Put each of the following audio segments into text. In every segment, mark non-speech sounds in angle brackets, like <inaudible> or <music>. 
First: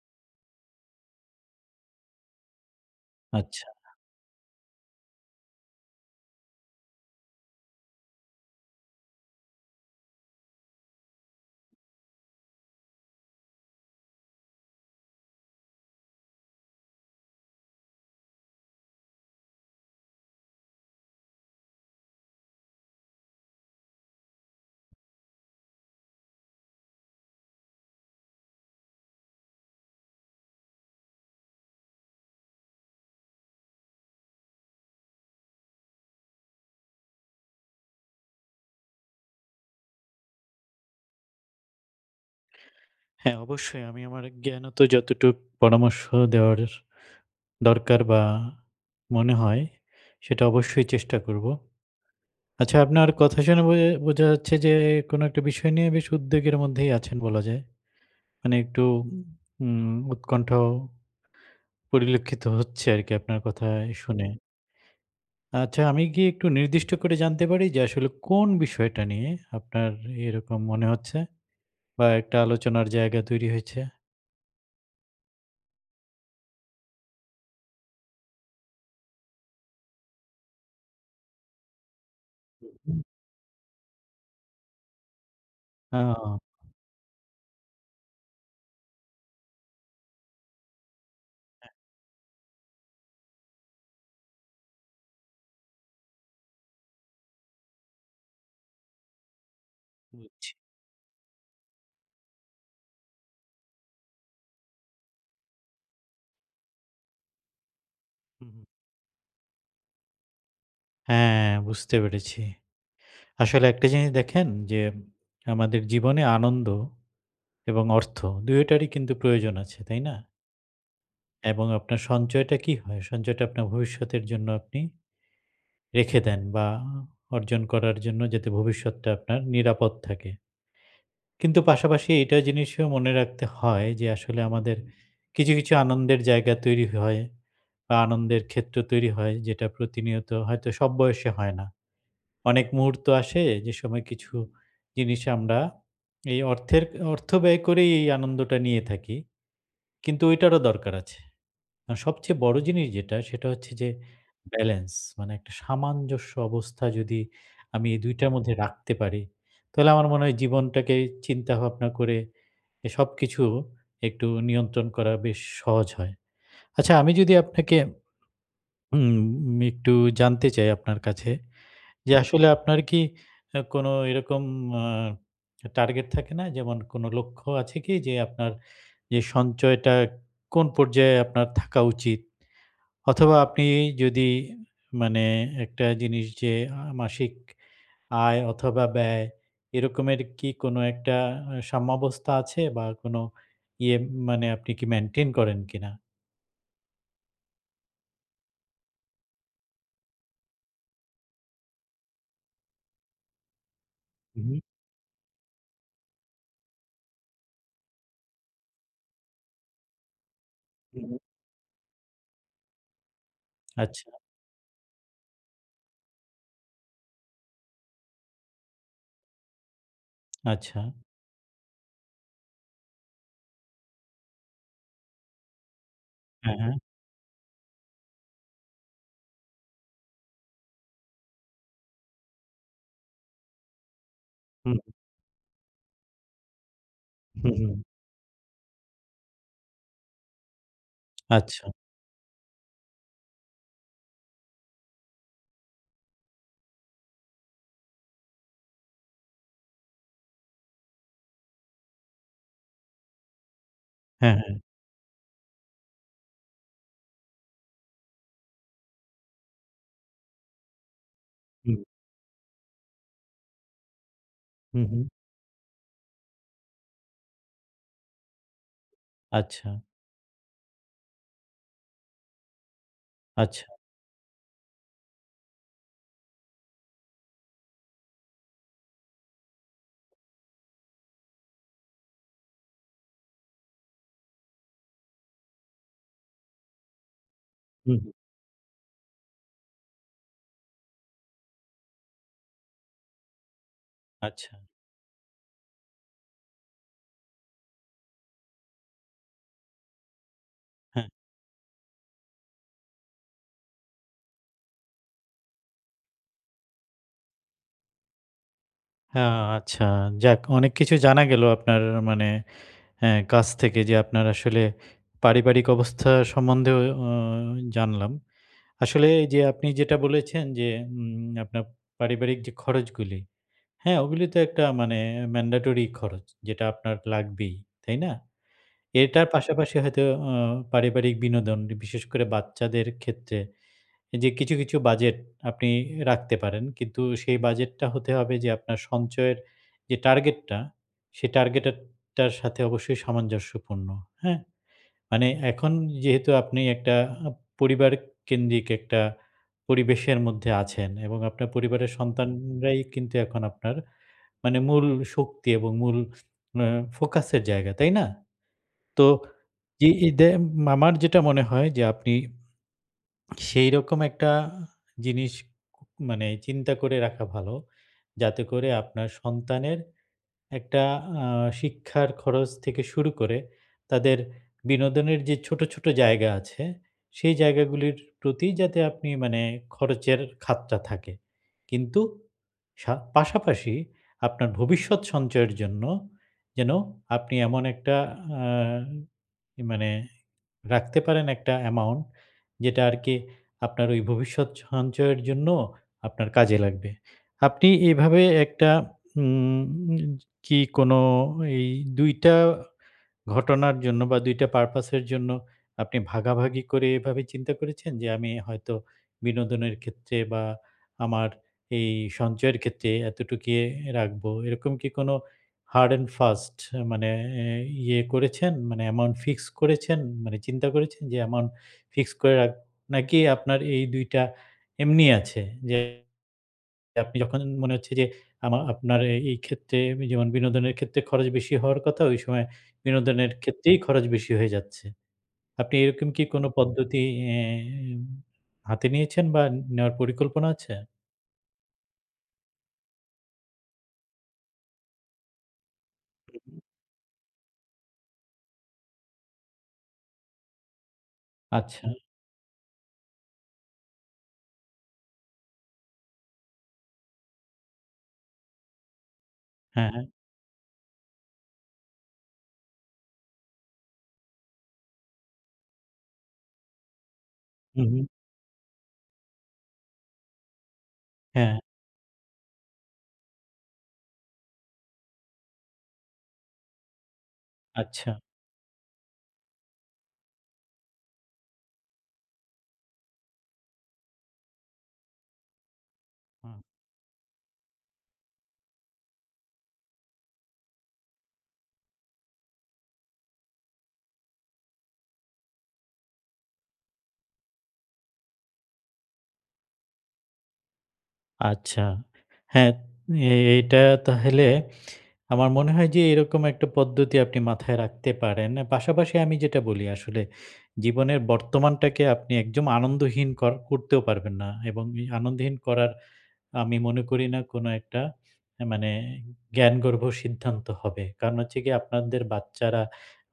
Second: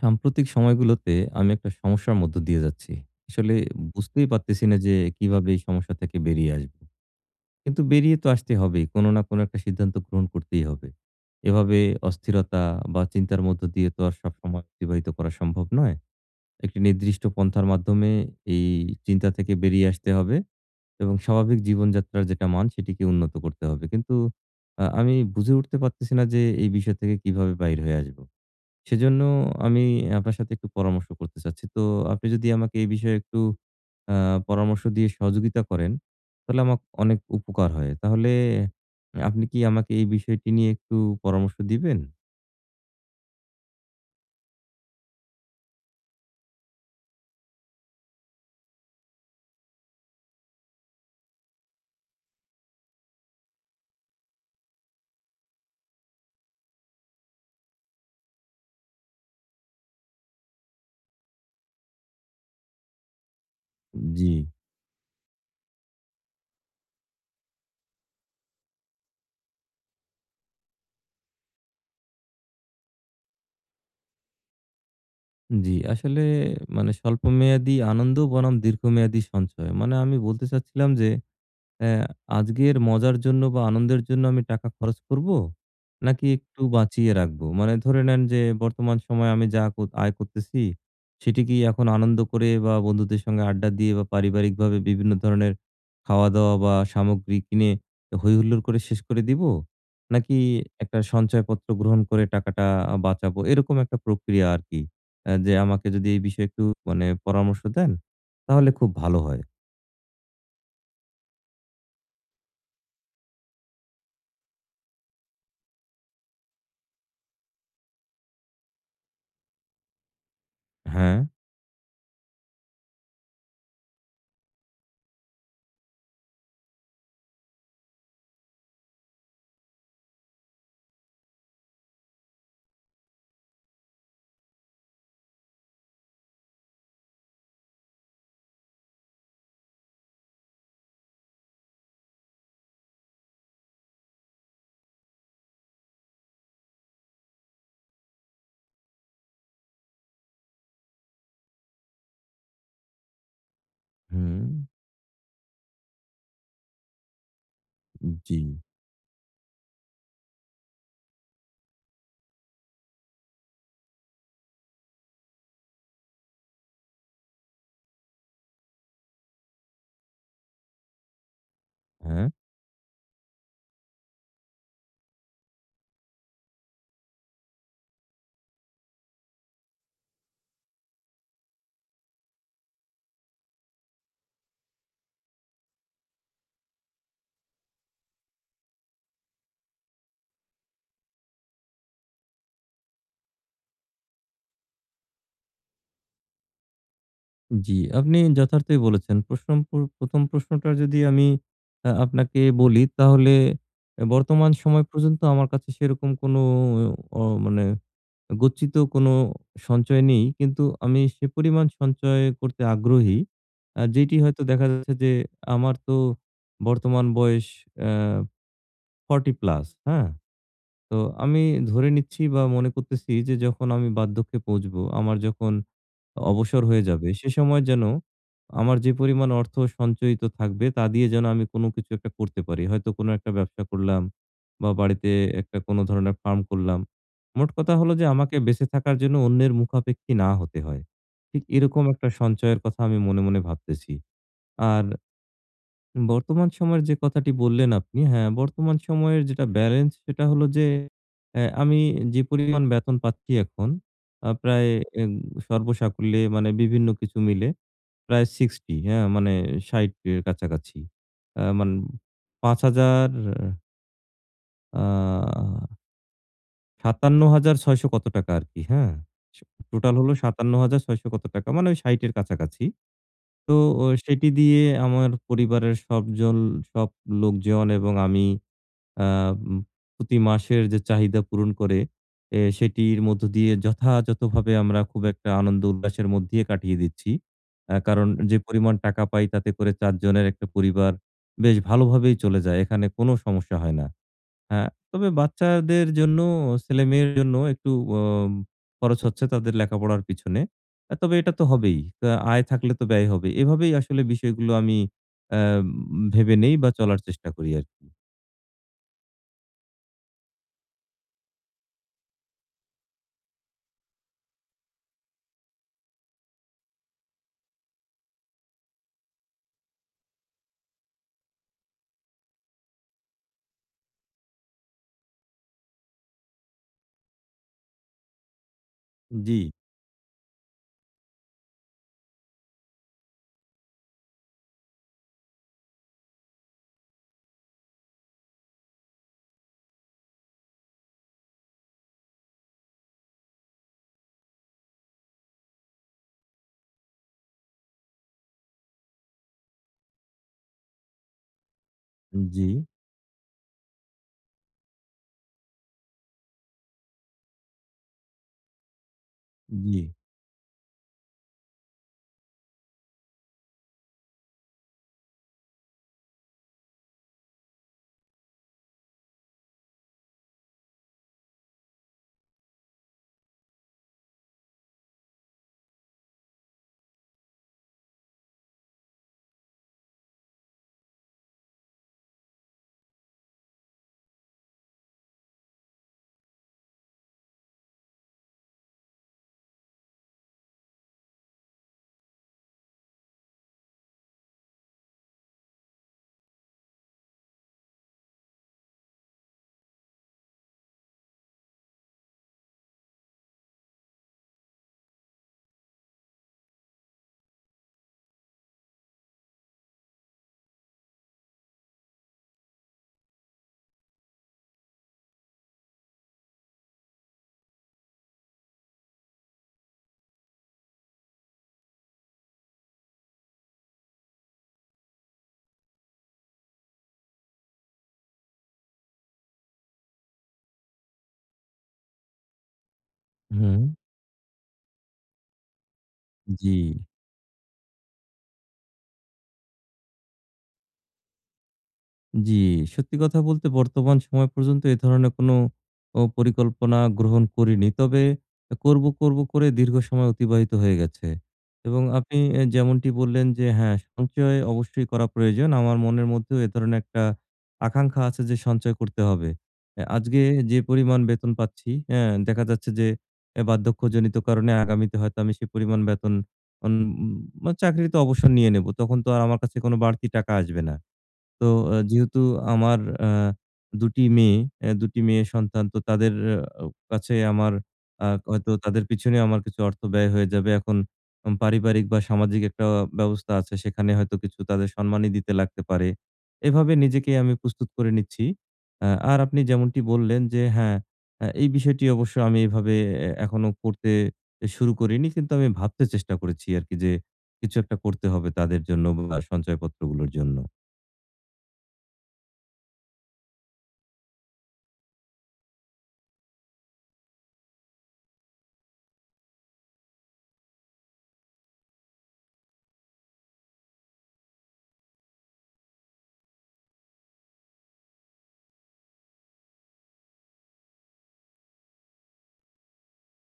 সাম্প্রতিক সময়গুলোতে আমি একটা সমস্যার মধ্য দিয়ে যাচ্ছি। আসলে আচ্ছা। বুঝতেই পারতেছিনা যে কিভাবে এই সমস্যা থেকে বেরিয়ে আসবো? কিন্তু বেরিয়ে তো আসতে হবেই। কোন না কোন একটা সিদ্ধান্ত গ্রহণ করতেই হবে। এভাবে অস্থিরতা বা চিন্তার মধ্য দিয়ে তো আর সবসময় অতিবাহিত করা সম্ভব নয়। একটি নির্দিষ্ট পন্থার মাধ্যমে এই চিন্তা থেকে বেরিয়ে আসতে হবে। এবং স্বাভাবিক জীবনযাত্রার যেটা মান সেটিকে উন্নত করতে হবে। কিন্তু আ আমি বুঝে উঠতে পারতেছি না যে এই বিষয় থেকে কিভাবে বাহির হয়ে আসব? সেজন্য আমি আপনার সাথে একটু পরামর্শ করতে চাচ্ছি। তো আপনি যদি আমাকে এই বিষয়ে একটু আ পরামর্শ দিয়ে সহযোগিতা করেন তাহলে আমাকে অনেক উপকার হয়। তাহলে আপনি কি আমাকে এই বিষয়টি নিয়ে একটু পরামর্শ দিবেন? হ্যাঁ। অবশ্যই আমি আমার জ্ঞানত যতটুক পরামর্শ দেওয়ার দরকার বা মনে হয়, সেটা অবশ্যই চেষ্টা করব। আচ্ছা আপনার কথা শুনে বোয়ে বোঝা যাচ্ছে যে কোনো একটা বিষয় নিয়ে বেশ উদ্বেগের মধ্যেই আছেন বলা যায়। মানে একটু উম উৎকণ্ঠ, পরিলক্ষিত হচ্ছে আরকি আপনার কথায় শুনে। জ্বি। আচ্ছা আমি কি একটু নির্দিষ্ট করে জানতে পারি যে আসলে কোন বিষয়টা নিয়ে আপনার এরকম মনে হচ্ছে? বা একটা আলোচনার জায়গা তৈরি হয়েছে? জি, আসলে মানে স্বল্পমেয়াদী আনন্দ বনাম দীর্ঘমেয়াদী সঞ্চয়, মানে আমি বলতে চাচ্ছিলাম যে, অ্যা আজকের হুম। মজার জন্য বা আনন্দের জন্য আমি টাকা খরচ করবো? হ্যাঁ নাকি ও। একটু বাঁচিয়ে রাখবো? মানে ধরে নেন যে বর্তমান সময়ে আমি যা ক আয় করতেছি, সেটি কী হ্যাঁ। এখন আনন্দ করে বা বন্ধুদের সাথে আড্ডা দিয়ে বা পারিবারিকভাবে বিভিন্ন ধরনের খাওয়া-দাওয়া বা সামগ্রী কিনে হৈহুল্লোড় করে শেষ করে দিবো? নাকি বুঝছি। একটা সঞ্চয়পত্র গ্রহণ করে টাকাটা আ বাঁচাবো? এরকম একটা প্রক্রিয়া আরকি। আ যে আমাকে যদি এই বিষয়ে একটু মানে পরামর্শ দেন হুম, হুম। তাহলে খুব ভালো হয়। হ্যাঁ, বুঝতে পেরেছি। আসলে একটা জিনিস দেখেন যে আমাদের জীবনে আনন্দ এবং অর্থ ২ টারই কিন্তু প্রয়োজন আছে, তাই না? হ্যাঁ। এবং আপনার সঞ্চয়টা কী হয়? সঞ্চয়টা আপনার ভবিষ্যতের জন্য আপনি রেখে দেন বা অর্জন করার জন্যে যাতে ভবিষ্যৎটা আপনার নিরাপদ থাকে। কিন্তু পাশাপাশি এইটা জিনিস মনে রাখতে হয় যে আসলে আমাদের কিছু, কিছু আনন্দের জায়গা তৈরি হয় বা আনন্দের ক্ষেত্র তৈরি হয় যেটা প্রতিনিয়ত হয়তো সব বয়সে হয় না। অনেক মুহূর্ত আসে যে সময় কিছু জিনিস আমরা এই অর্থের, অর্থ ব্যয় করেই এই আনন্দটা নিয়ে থাকি কিন্তু ঐটারও দরকার আছে। আর সবচেয়ে বড় জিনিস যেটা সেটা হচ্ছে যে হুম। ব্যালেন্স মানে একটা সামঞ্জস্য অবস্থা যদি আমি এই হুম দুইটার জি। মধ্যে রাখতে পারি তাহলে আমার মনে হয় জীবনটাকে চিন্তাভাবনা করে এ সবকিছু একটু নিয়ন্ত্রণ করা বেশ সহজ হয়। আচ্ছা আমি যদি আপনাকে উম আমি একটু জানতে চাই আপনার কাছে যে, হ্যাঁ? আসলে আপনার কী আ কোনো এরকম আ টার্গেট থাকে না? যেমন কোনো লক্ষ্য আছে কী? যে আপনার যে সঞ্চয়টা কোন পর্যায়ে আপনার থাকা উচিত? অথবা আপনি যদি মানে একটা জিনিস যে, আ মাসিক আয় অথবা ব্যয় এরকমের কী কোনো একটা আ সম্যাবস্থা আছে বা কোনো ইয়ে মানে আপনি কী maintain করেন কী না? জ্বী, আপনি যথার্থই বলেছেন। প্রশ্ন পূর ১ম প্রশ্নটা যদি আমি আ আপনাকে বলি, তাহলে হু, বর্তমান হু। সময় পর্যন্ত, আমার কাছে সেরকম কোনো অ মানে, গচ্ছিত কোন সঞ্চয় নেই। কিন্তু আমি হু। সে পরিমাণ সঞ্চয় করতে আগ্রহী। আচ্ছা। যেটি হয়তো দেখা যাচ্ছে যে, আমার তো বর্তমান বয়স অ্য 40 প্লাস, হ্যাঁ? আচ্ছা। তো আমি ধরে নিচ্ছি বা মনে করতেছি যে, যখন আমি বাধ্যকে পৌঁছব, আমার যখন হ্যাঁ, অবসর হ্যাঁ। হয়ে যাবে, সে সময় যেন, আমার যে পরিমাণ অর্থ সঞ্চয়িত থাকবে, তা দিয়ে যেন আমি কোন কিছু ১ টা করতে পারি। হয়তো কোনো ১ টা ব্যবসা করলাম বা হু। বাড়িতে ১ টা কোন ধরনের ফার্ম করলাম। হু, মোট কথা হু। হলো যে, আমাকে বেঁচে থাকার জন্য অন্যের মুখাপেক্ষী না হতে হয়। ঠিক আচ্ছা। এরকম ১ টা সঞ্চয়ের কথা আমি মনে, মনে ভাবতেছি। আর। বর্তমান সময়ের যে কথাটি বললেন আপনি, হ্যাঁ, বর্তমান সময়ের যেটা বেলেন্স, সেটা হলো যে, অ্যা আমি যে পরিমাণ বেতন পাচ্ছি এখন, হ্যাঁ, হ্যাঁ। প্রায় এন সর্বসাকুল্যে, মানে বিভিন্ন কিছু মিলে, প্রায় 60 হ্যাঁ? মানে ৬০ এর কাছাকাছি। হ্যাঁ, মানে হু। ৫০০০ হুম, হুম। আ ৫৭৬০০ কত টাকা আরকি। হ্যাঁ? সে আচ্ছা। টোটাল হল ৫৭৬০০ কত টাকা মানে ওই ৬০ এর কাছাকাছি। তো, আচ্ছা। অ সেটি দিয়ে আমার পরিবারের সব জল সব লোকজন এবং আমি আম প্রতি মাসের যে চাহিদা পূরণ করে, এ সেটির মধ্য দিয়ে যথাযথভাবে আমরা <blows air> খুব একটা আনন্দ উল্লাসের মধ্যেই কাটিয়ে দিচ্ছি। আ হু, কারণ, হু। যে পরিমাণ টাকা পাই তাতে করে ৪ জনের একটা পরিবার বেশ ভালোভাবেই চলে যায়। এখানে কোন সমস্যা হয় না। আচ্ছা। হ্যাঁ, তবে বাচ্চাদের জন্য, ছেলেমেয়ের জন্য একটু অম খরচ হচ্ছে তাদের লেখাপড়ার পিছনে। অ্যা হ্যাঁ। তবে এটা তো হবেই। তা আয় থাকলে তো ব্যয় হবেই। এভাবেই আসলে বিষয়গুলো আমি এম ভেবে নেই বা, চলার চেষ্টা করি আরকি। হ্যাঁ। আ আচ্ছা, যাক। অনেক কিছু জানা গেলো আপনার আ মানে হ্যাঁ, কাছ থেকে যে, আপনার আসলে পারিবারিক অবস্থা সম্বন্ধেও আ জানলাম। আসলে যে আপনি যেটা বলেছেন যে, উম আপনার পারিবারিক যে খরচগুলি হ্যাঁ? ওগুলো তো একটা মানে এ mandatory খরচ, যেটা আপনার লাগবেই। তাই না? এটার জ্বী। পাশাপাশি হয়তো আ পারিবারিক বিনোদন ই বিশেষ করে বাচ্চাদের ক্ষেত্রে এ যে কিছু, কিছু বাজেট আপনি এ রাখতে পারেন। কিন্তু সেই বাজেটটা হতে হবে যে আপনার সঞ্চয়ের যে টার্গেট টা, সেই টার্গেটে টার সাথে অবশ্যই সামঞ্জস্যপূর্ণ। হ্যাঁ? মানে এখন যেহেতু আপনি একটা আ পরিবার কেন্দ্রিক একটা পরিবেশের মধ্যে আছেন এবং আপনার পরিবারের জ্বী। সন্তানরাই কিন্তু এখন আপনার মানে মূল শক্তি এবং মূল আ ফোকাসের জায়গা, তাই না? তো জ্বী। এইযে উম মামার যেটা মনে হয় যে, আপনি সেইরকম একটা জিনিস কু মানে চিন্তা করে রাখা ভালো। যাতে করে আপনার সন্তানের একটা আ শিক্ষার খরচ থেকে শুরু করে তাদের বিনোদনের যে ছোট, ছোট জায়গা আছে, সেই জায়গাগুলির প্রতি যাতে আপনি মানে খরচের খাতটা থাকে। কিন্তু সাত পাশাপাশি আপনার ভবিষ্যৎ সঞ্চয়ের জন্য যেন আপনি এমন একটা আ ই মানে রাখতে পারেন একটা অ্যামাউন্ট। যেটা আরকি আপনার ওই ভবিষ্যৎ সঞ্চয়ের জন্য আপনার কাজে লাগবে। আপনি এভাবে একটা উম কি কোন এই ২ টা ঘটনার জন্য বা, ২ টা purpose এর জন্য আপনি ভাগাভাগি করে এভাবে চিন্তা করেছেন? যে, আমি হয়তো বিনোদনের ক্ষেত্রে বা, আমার এই সঞ্চয়ের ক্ষেত্রে এতটুক ইয়ে রাখবো, এরকম কি কোন hard and fast এ মানে এ ইয়ে করেছেন মানে অ্যামাউন্ট ফিক্স করেছেন, মানে চিন্তা করেছেন যে অ্যামাউন্ট ফিক্সড করে রাখ নাকি আপনার এই ২ টা এমনি আছে? যে আপনি যখন মনে হচ্ছে যে, আমার আপনার এ এইক্ষেত্রে যেমন বিনোদনের ক্ষেত্রে খরচ বেশি হওয়ার কথা, ওই সময় বিনোদনের হুম। ক্ষেত্রেই খরচ বেশি হয়ে যাচ্ছে। আপনি এরকম কি কোন জ্বী। পদ্ধতি এম হাতে নিয়েছেন বা, নেওয়ার পরিকল্পনা আছে? জি। সত্যি কথা বলতে, বর্তমান সময় পর্যন্ত এ ধরনের কোন ও পরিকল্পনা গ্রহণ করিনি। তবে অ্যা করবো, করবো করে দীর্ঘ সময় অতিবাহিত হয়ে গেছে এবং আচ্ছা। আপনি এ যেমনটি বললেন যে, হ্যাঁ, সঞ্চয় অবশ্যই করা প্রয়োজন। আমার মনের মধ্যেও এ ধরনের একটা আকাঙ্খা আছে যে সঞ্চয় করতে হবে। এ হ্যাঁ। আজকে এ যে পরিমাণ বেতন পাচ্ছি, হ্যাঁ, দেখা যাচ্ছে যে, এ বার্ধক্যজনিত কারণে আগামীতে হয়তো আমি সেই পরিমাণ বেতন উম উম আ হুম, চাকরিতে হুম। অবসর নিয়ে নেব, তখন তো আর আমার কাছে কোনো বাড়তি টাকা আসবে না। তো, হ্যাঁ। অ্যা যেহেতু আমার আ ২ টি মেয়ে অ্যা ২ টি মেয়ে সন্তান, তো তাদের আও কাছে আমার আ আচ্ছা। হয়তো তাদের পিছনে আমার কিছু অর্থ ব্যয় হয়ে যাবে। এখন হুম পারিবারিক বা, সামাজিক একটা ব্যবস্থা আছে, সেখানে হয়তো কিছু তাদের সম্মানি দিতে লাগতে পারে। হুম। এভাবে নিজেকেই আমি প্রস্তুত করে নিচ্ছি। আ আর আপনি যেমনটি বললেন যে, হ্যাঁ, এ এই বিষয়টি অবশ্য আমি এভাবে এ এখনো করতে এ শুরু করিনি কিন্তু আমি ভাবতে চেষ্টা করেছি আরকি। যে কিছু একটা করতে হবে তাদের জন্য উব বা, সঞ্চয়পত্রগুলোর জন্য। আচ্ছা। হ্যাঁ, এটা তা হইলে আমার মনে হয় যে, এরকম একটা পদ্ধতি আপনি মাথায় রাখতে পারেন। অ্যা পাশাপাশি আমি যেটা বলি আসলে, জীবনের বর্তমানটাকে আপনি একদম আনন্দহীন কর করতেও পারবেন না এবং এই আনন্দহীন করার আমি মনে করি না কোন একটা এ মানে জ্ঞানগর্ভ সিদ্ধান্ত হবে। কারণ হচ্ছে গিয়ে, আপনারদের বাচ্চারা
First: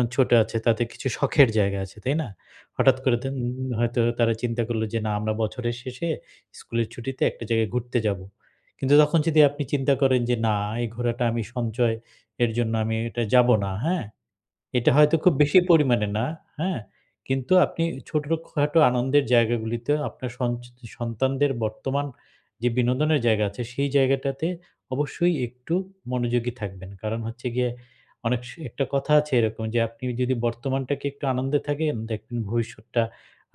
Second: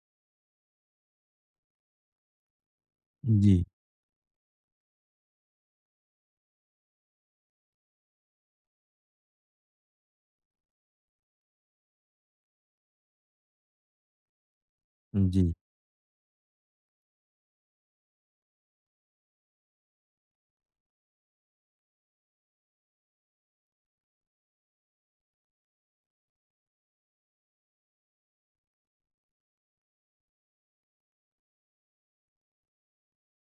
এ ছোট আছে, তাদের কিছু শখের জায়গা আছে, তাই না? হঠাৎ করে তন হুম, উ জি। হয়তো তারা চিন্তা করলো যে, না, আমরা বছরের শেষে, স্কুলের ছুটিতে একটা জায়গায় ঘুরতে যাব। কিন্তু তখন যদি আপনি চিন্তা করেন যে, না, এই ঘোরাটা আমি সঞ্চয়ের জন্য, আমি এটা যাব না। হ্যাঁ? এটা হয়তো হুম, খুব জি। বেশি পরিমাণে না, হ্যাঁ? কিন্তু আপনি ই ছোটখাটো আনন্দের জায়গাগুলিতেও আপনার সঞ্চ সন্তানদের বর্তমান যে বিনোদনের জায়গা আছে, সেই জায়গাটাতে অবশ্যই একটু মনোযোগী থাকবেন। কারণ হচ্ছে গিয়ে, অনেক স একটা কথা আছে এরকম যে, আপনি যদি বর্তমানটাকে একটু আনন্দে থাকেন, দেখবেন ভবিষ্যৎটা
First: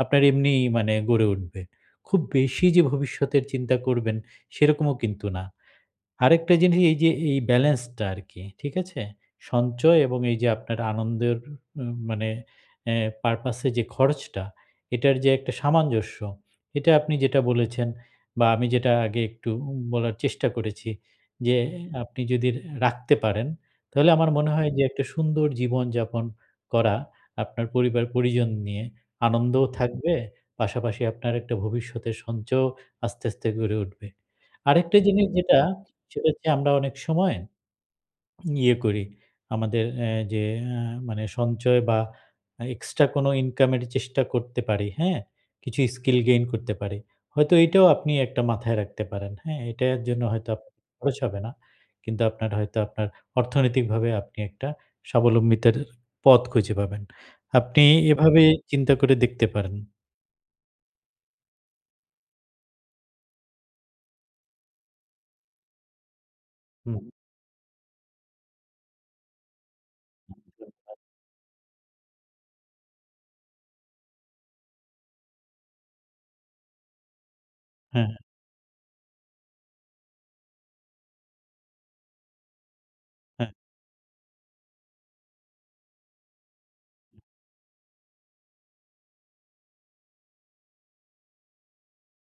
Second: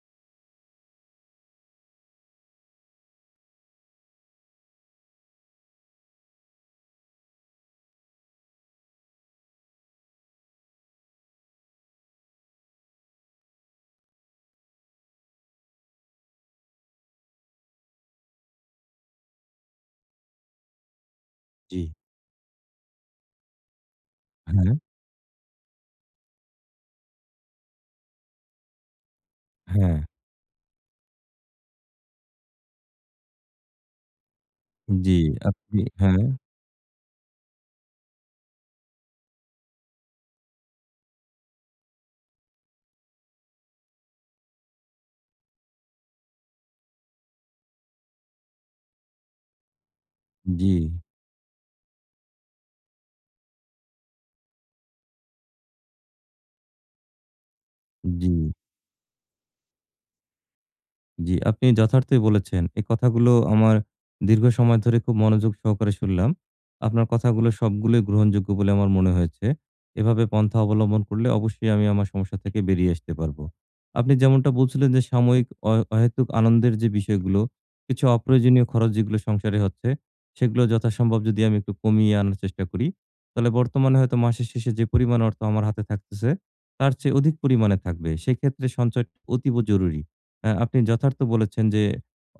আপনার এমনি মানে গড়ে উঠবে। খুব বেশি যে ভবিষ্যতের চিন্তা করবেন, সেরকমও কিন্তু না। আরেকটা জিনিস এইযে এ ব্যালেন্সটা আরকি, ঠিক আছে? সঞ্চয় এবং এইযে আপনার আনন্দের উ মানে অ্যা purpose এ যে খরচটা, এটার যে একটা সামঞ্জস্য, এটা আপনি যেটা বলেছেন বা, আমি যেটা আগে একটু উ বলার চেষ্টা করেছি যে, জি। আপনি যদি রে রাখতে পারেন তাহলে আমার মনে হয় হ্যাঁ। যে একটা সুন্দর জীবনযাপন করা আপনার পরিবার পরিজন নিয়ে। আনন্দও হ্যাঁ। থাকবে, পাশাপাশি আপনার একটা ভবিষ্যতের সঞ্চয়ও আস্তে, আস্তে গড়ে উঠবে। আরেকটা জি, জিনিস যেটা, আপনি হ্যাঁ। সেটা হচ্ছে আমরা অনেক সময় ইয়ে করি। আমাদের অ্যা যে অ্যা মানে সঞ্চয় বা, এক্সট্রা কোন ইনকামের চেষ্টা করতে পারি, হ্যাঁ? কিছু স্কিল gain করতে পারি। হয়তো এটাও আপনি একটা মাথায় রাখতে পারেন, হ্যাঁ? এটা জন্য হয়তো আপ জি। খরচ হবে না। কিন্তু আপনার হয়তো আপনার অর্থনৈতিকভাবে আপনি একটা স্বাবলম্বিতের এ পথ খুঁজে পাবেন, আপনি এভাবে জি। চিন্তা করে দেখতে পারেন। জি, আপনি যথার্থই বলেছেন। এই কথাগুলো আমার দীর্ঘ সময় ধরে খুব মনোযোগ সহকারে শুনলাম। হুম। আপনার কথাগুলো সবগুলোই গ্রহণযোগ্য বলে আমার মনে হয়েছে। এভাবে পন্থা <unintelligible> অবলম্বন করলে অবশ্যই আমি আমার সমস্যা থেকে বেরিয়ে আসতে পারবো। আপনি যেমনটা বলছিলেন যে, সাময়িক অহে অহেতুক আনন্দের যে বিষয়গুলো, কিছু হ্যাঁ, হ্যাঁ। অপ্রয়োজনীয় খরচ যেগুলো সংসারে হচ্ছে, সেগুলো যথাসম্ভব যদি আমি একটু কমিয়ে আনার চেষ্টা করি। তাহলে হ্যাঁ। বর্তমানে হয়তো মাসের শেষে যে পরিমাণ অর্থ আমার হাতে থাকতেছে তার চেয়ে অধিক পরিমাণে থাকবে। সেক্ষেত্রে সঞ্চয় অতীব জরুরী। আ আপনি যথার্থ বলেছেন যে,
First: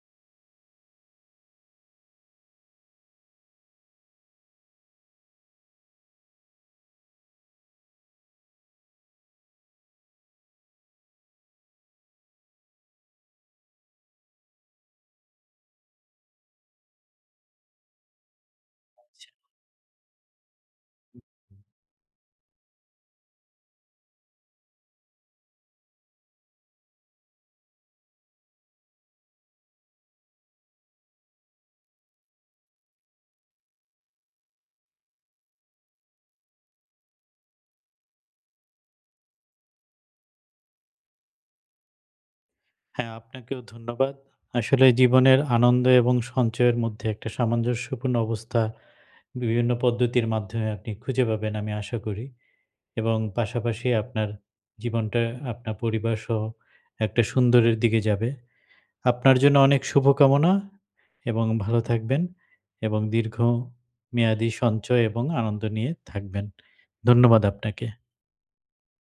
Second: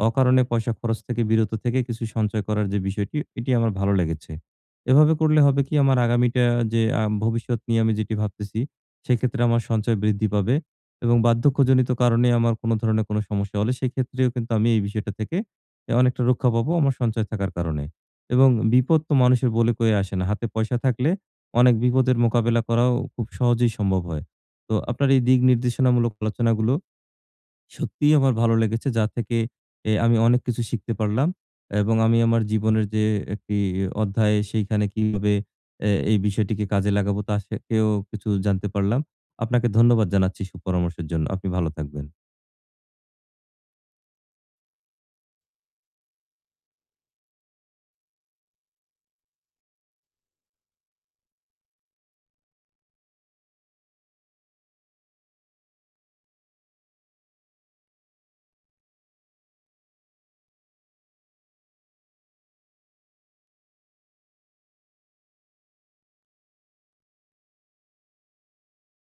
অকারণে পয়সা খরচ থেকে বিরত থেকে কিছু সঞ্চয় করার যে বিষয়টি এটি আমার ভালো লেগেছে। এভাবে করলে হবে কি আমার আগামীটা যে, আ ভবিষ্যৎ নিয়ে আমি যেটি ভাবতেছি সেক্ষেত্রে আমার সঞ্চয় বৃদ্ধি পাবে এবং বার্ধক্যজনিত কারণে আমার কোন ধরনের কোন সমস্যা হলে সেক্ষেত্রেও কিন্তু আমি এই বিষয়টা থেকে এ অনেকটা রক্ষা পাবো আমার সঞ্চয় থাকার কারণে এবং বিপদ তো মানুষের বলে কয়ে আসে না। হাতে পয়সা থাকলে অনেক বিপদের মোকাবিলা করাও খুব সহজেই সম্ভব হয়। তো আপনার এই দিক নির্দেশনামূলক আলোচনাগুলো সত্যিই আমার ভালো লেগেছে যা থেকে এ আমি অনেক কিছু শিখতে পারলাম এবং আমি আমার জীবনের যে একটি অধ্যায় সেইখানে কিভাবে এ এই বিষয়টিকে কাজে লাগাবো তা থেকেও কিছু জানতে পারলাম। আপনাকে ধন্যবাদ জানাচ্ছি সুপরামর্শের জন্য। আপনি ভালো থাকবেন। হ্যাঁ, আপনাকেও ধন্যবাদ। আসলে জীবনের আনন্দ এবং সঞ্চয়ের মধ্যে একটা সামঞ্জস্যপূর্ণ অবস্থা, বিভিন্ন পদ্ধতির মাধ্যমে আপনি খুঁজে পাবেন আমি আশা করি এবং পাশাপাশি আপনার জীবনটা আপনার পরিবারসহ একটা সুন্দরের দিকে যাবে। আপনার জন্য অনেক শুভকামনা এবং ভালো থাকবেন এবং দীর্ঘ মেয়াদী সঞ্চয় এবং আনন্দ নিয়ে থাকবেন, ধন্যবাদ আপনাকে।